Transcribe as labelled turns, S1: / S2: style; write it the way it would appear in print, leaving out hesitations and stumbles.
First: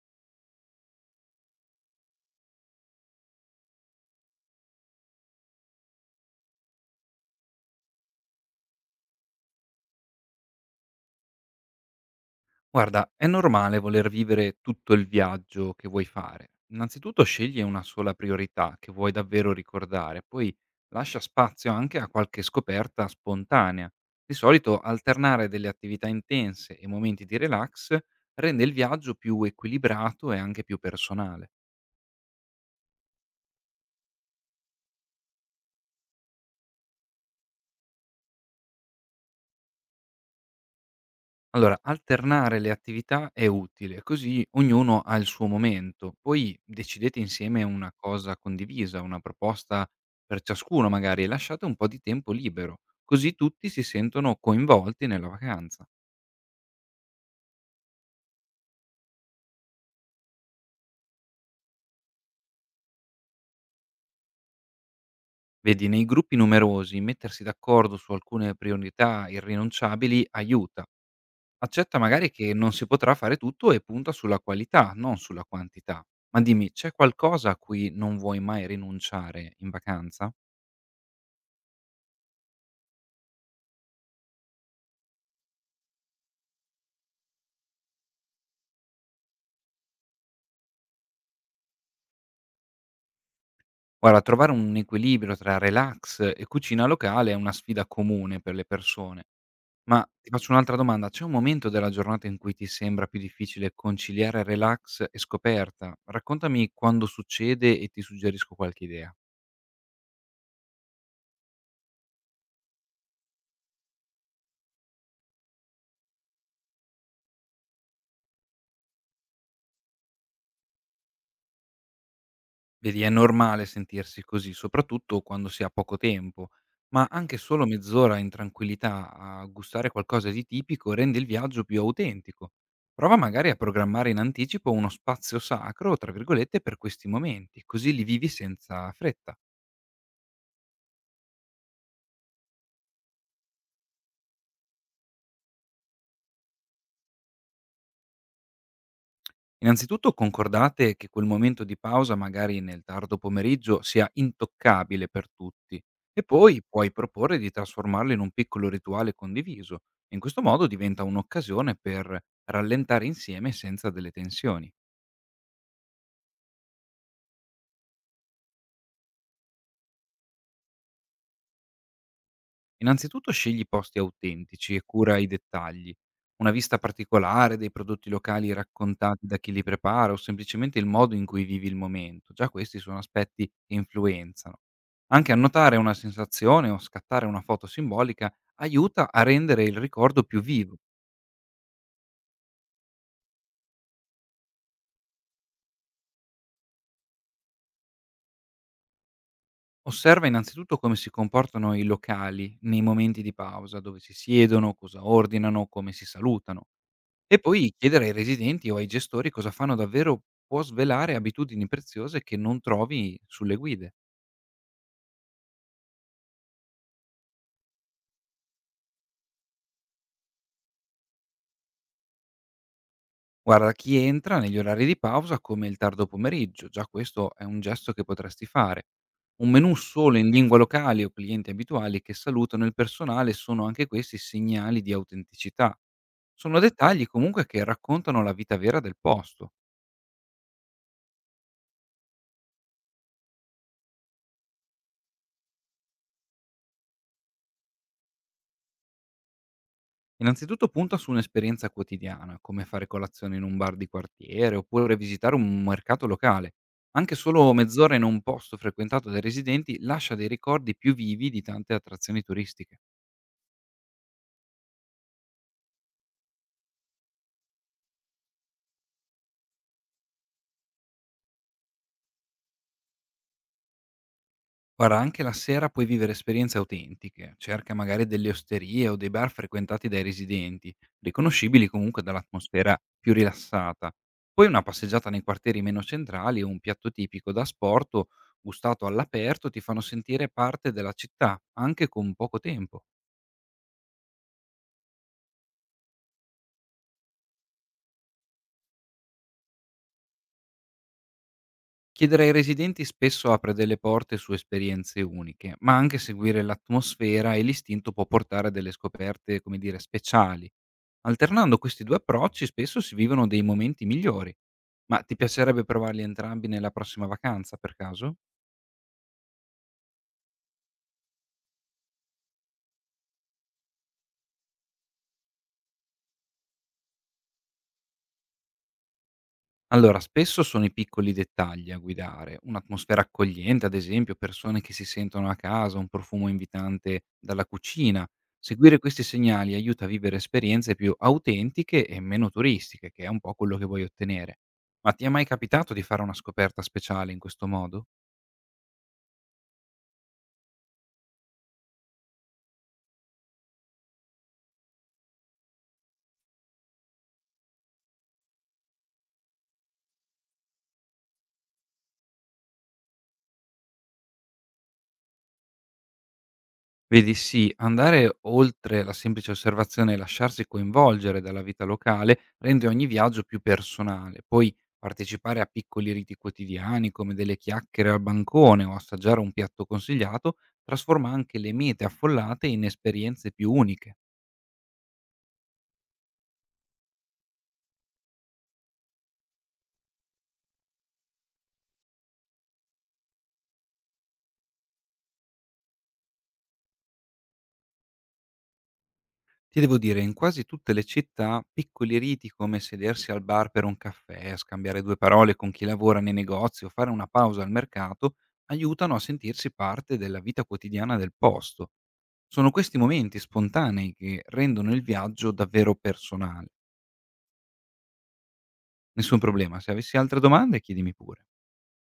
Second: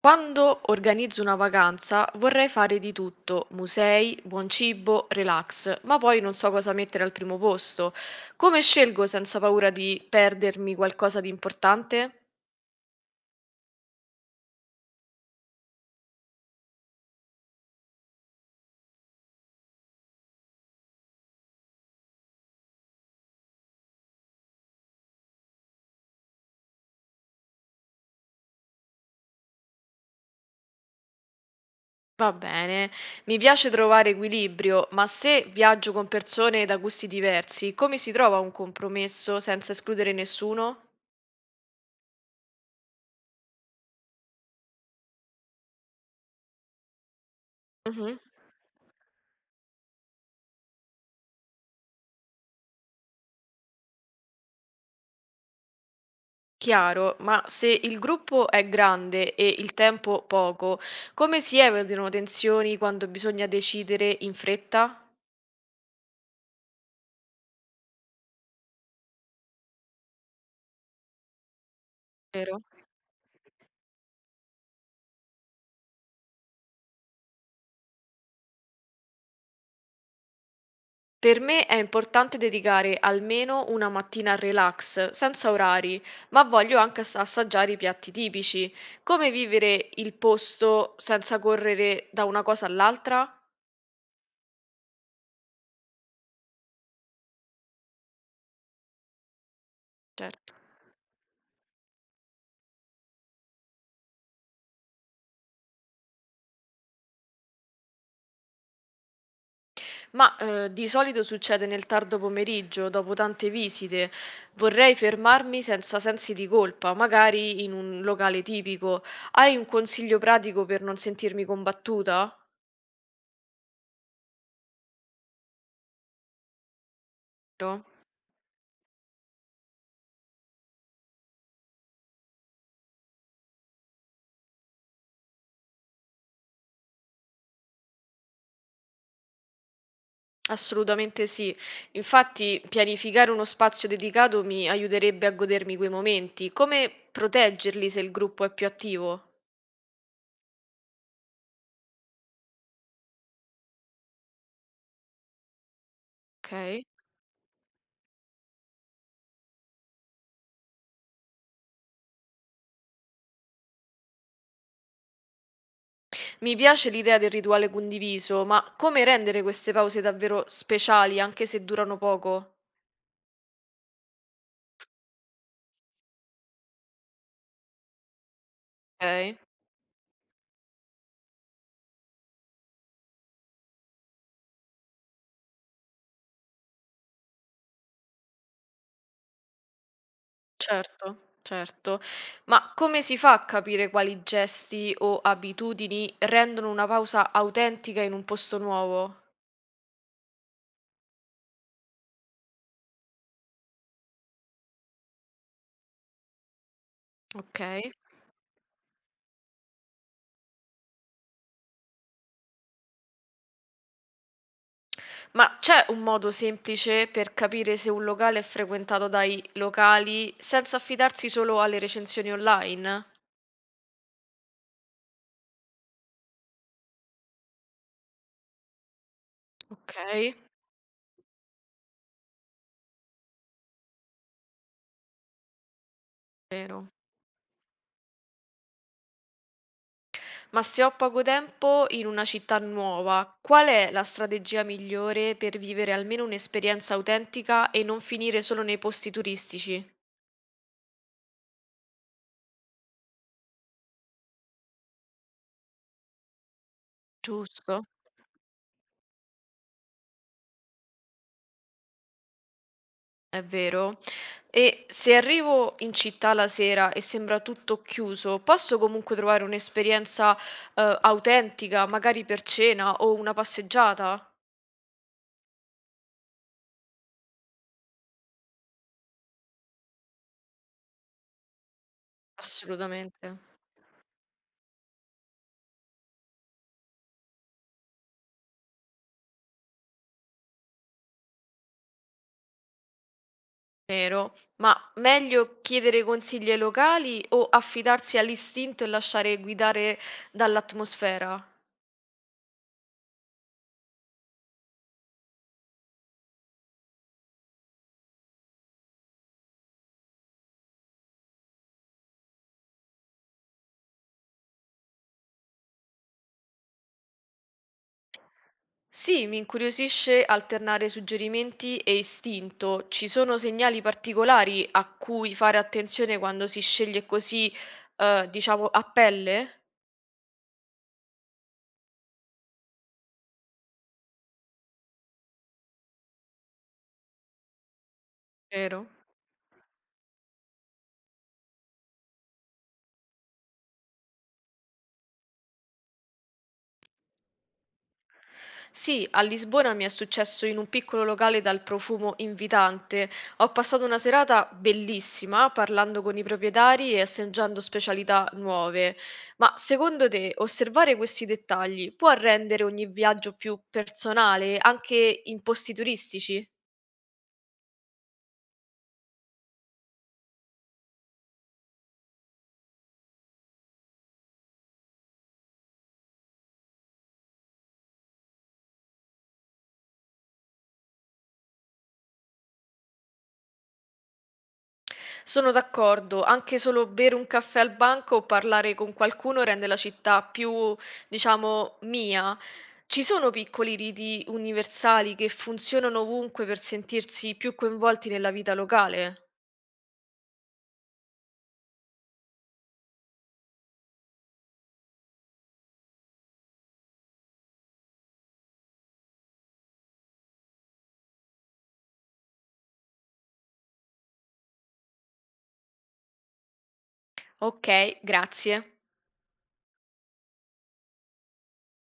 S1: Quando organizzo una vacanza vorrei fare di tutto, musei, buon cibo, relax, ma poi non so cosa mettere al primo posto. Come scelgo senza paura di perdermi qualcosa di importante?
S2: Guarda, è normale voler vivere tutto il viaggio che vuoi fare. Innanzitutto scegli una sola priorità che vuoi davvero ricordare, poi lascia spazio anche a qualche scoperta spontanea. Di solito alternare delle attività intense e momenti di relax rende il viaggio più equilibrato e anche più personale.
S1: Va bene, mi piace trovare equilibrio, ma se viaggio con persone da gusti diversi, come si trova un compromesso senza escludere nessuno?
S2: Allora, alternare le attività è utile, così ognuno ha il suo momento. Poi decidete insieme una
S1: Mhm.
S2: cosa condivisa, una proposta per ciascuno magari e lasciate un po' di tempo libero, così tutti si sentono coinvolti nella vacanza.
S1: Chiaro, ma se il gruppo è grande e il tempo poco, come si evitano tensioni quando bisogna decidere in fretta?
S2: Vedi, nei gruppi numerosi mettersi d'accordo su alcune priorità irrinunciabili aiuta. Accetta magari che
S1: Vero.
S2: non si potrà fare tutto e punta sulla qualità, non sulla quantità. Ma dimmi, c'è qualcosa a cui non vuoi mai rinunciare in vacanza?
S1: Per me è importante dedicare almeno una mattina al relax, senza orari, ma voglio anche assaggiare i piatti tipici. Come vivere il posto senza correre da una cosa all'altra?
S2: Guarda, trovare un equilibrio tra relax e cucina locale è una sfida comune per le persone. Ma ti faccio
S1: Certo.
S2: un'altra domanda, c'è un momento della giornata in cui ti sembra più difficile conciliare relax e scoperta? Raccontami quando succede e ti suggerisco qualche idea.
S1: Ma, di solito succede nel tardo pomeriggio, dopo tante visite. Vorrei fermarmi senza sensi di colpa, magari in un locale tipico. Hai un consiglio pratico per non sentirmi combattuta?
S2: Vedi, è normale sentirsi così, soprattutto quando si ha poco tempo, ma anche solo
S1: No?
S2: mezz'ora in tranquillità a gustare qualcosa di tipico rende il viaggio più autentico. Prova magari a programmare in anticipo uno spazio sacro, tra virgolette, per questi momenti, così li vivi senza fretta.
S1: Assolutamente sì. Infatti, pianificare uno spazio dedicato mi aiuterebbe a godermi quei momenti. Come proteggerli se il gruppo è più attivo?
S2: Innanzitutto concordate che quel momento di pausa, magari nel tardo pomeriggio, sia intoccabile per tutti e poi
S1: Ok.
S2: puoi proporre di trasformarlo in un piccolo rituale condiviso. In questo modo diventa un'occasione per rallentare insieme senza delle tensioni.
S1: Mi piace l'idea del rituale condiviso, ma come rendere queste pause davvero speciali, anche se durano poco?
S2: Innanzitutto scegli posti autentici e cura i dettagli. Una vista particolare dei prodotti locali raccontati da
S1: Ok.
S2: chi li prepara o semplicemente il modo in cui vivi il momento, già questi sono aspetti che influenzano. Anche annotare una sensazione o scattare una foto simbolica aiuta a rendere il ricordo più vivo.
S1: Certo, certo. Ma come si fa a capire quali gesti o abitudini rendono una pausa autentica in un posto nuovo?
S2: Osserva innanzitutto come si comportano i locali nei momenti di pausa, dove si siedono, cosa ordinano, come si salutano. E poi
S1: Okay.
S2: chiedere ai residenti o ai gestori cosa fanno davvero può svelare abitudini preziose che non trovi sulle guide.
S1: Ma c'è un modo semplice per capire se un locale è frequentato dai locali senza affidarsi solo alle recensioni online?
S2: Guarda, chi entra negli orari di pausa come il tardo pomeriggio, già questo è un gesto che potresti fare. Un menù solo in
S1: Okay,
S2: lingua locale o clienti abituali che salutano il personale sono anche questi segnali di autenticità. Sono
S1: vero.
S2: dettagli comunque che raccontano la vita vera del posto.
S1: Ma se ho poco tempo in una città nuova, qual è la strategia migliore per vivere almeno un'esperienza autentica e non finire solo nei posti turistici?
S2: Innanzitutto punta su un'esperienza quotidiana, come fare colazione in un bar di quartiere oppure visitare un mercato locale. Anche solo
S1: Giusto?
S2: mezz'ora in un posto frequentato dai residenti lascia dei ricordi più vivi di tante attrazioni turistiche.
S1: È vero. E se arrivo in città la sera e sembra tutto chiuso, posso comunque trovare un'esperienza, autentica, magari per cena o una passeggiata?
S2: Guarda, anche la sera puoi vivere esperienze autentiche. Cerca magari delle osterie o dei bar frequentati dai residenti, riconoscibili comunque dall'atmosfera più
S1: Assolutamente.
S2: rilassata. Poi una passeggiata nei quartieri meno centrali o un piatto tipico da sport gustato all'aperto ti fanno sentire parte della città, anche con poco tempo.
S1: Vero. Ma meglio chiedere consigli ai locali o affidarsi all'istinto e lasciare guidare dall'atmosfera?
S2: Chiedere ai residenti spesso apre delle porte su esperienze uniche, ma anche seguire l'atmosfera e l'istinto può portare a delle scoperte, come dire, speciali. Alternando questi due approcci spesso si vivono dei momenti migliori. Ma ti piacerebbe provarli entrambi nella prossima vacanza, per caso?
S1: Sì, mi incuriosisce alternare suggerimenti e istinto. Ci sono segnali particolari a cui fare attenzione quando si sceglie così, diciamo, a pelle?
S2: Allora, spesso sono i piccoli dettagli a guidare, un'atmosfera accogliente, ad esempio, persone che si sentono a casa, un profumo invitante dalla cucina. Seguire
S1: Vero?
S2: questi segnali aiuta a vivere esperienze più autentiche e meno turistiche, che è un po' quello che vuoi ottenere. Ma ti è mai capitato di fare una scoperta speciale in questo modo?
S1: Sì, a Lisbona mi è successo in un piccolo locale dal profumo invitante. Ho passato una serata bellissima parlando con i proprietari e assaggiando specialità nuove. Ma secondo te, osservare questi dettagli può rendere ogni viaggio più personale, anche in posti turistici?
S2: Vedi, sì, andare oltre la semplice osservazione e lasciarsi coinvolgere dalla vita locale rende ogni viaggio più personale. Poi partecipare a piccoli riti quotidiani come delle chiacchiere al bancone o assaggiare un piatto consigliato trasforma anche le mete affollate in esperienze più uniche.
S1: Sono d'accordo, anche solo bere un caffè al banco o parlare con qualcuno rende la città più, diciamo, mia. Ci sono piccoli riti universali che funzionano ovunque per sentirsi più coinvolti nella vita locale?
S2: Ti devo dire, in quasi tutte le città, piccoli riti come sedersi al bar per un caffè, scambiare due parole con chi lavora nei negozi o fare una pausa al mercato aiutano a sentirsi parte della vita quotidiana del posto. Sono questi momenti spontanei che rendono il viaggio davvero personale.
S1: Ok, grazie.
S2: Nessun problema, se avessi altre domande chiedimi pure.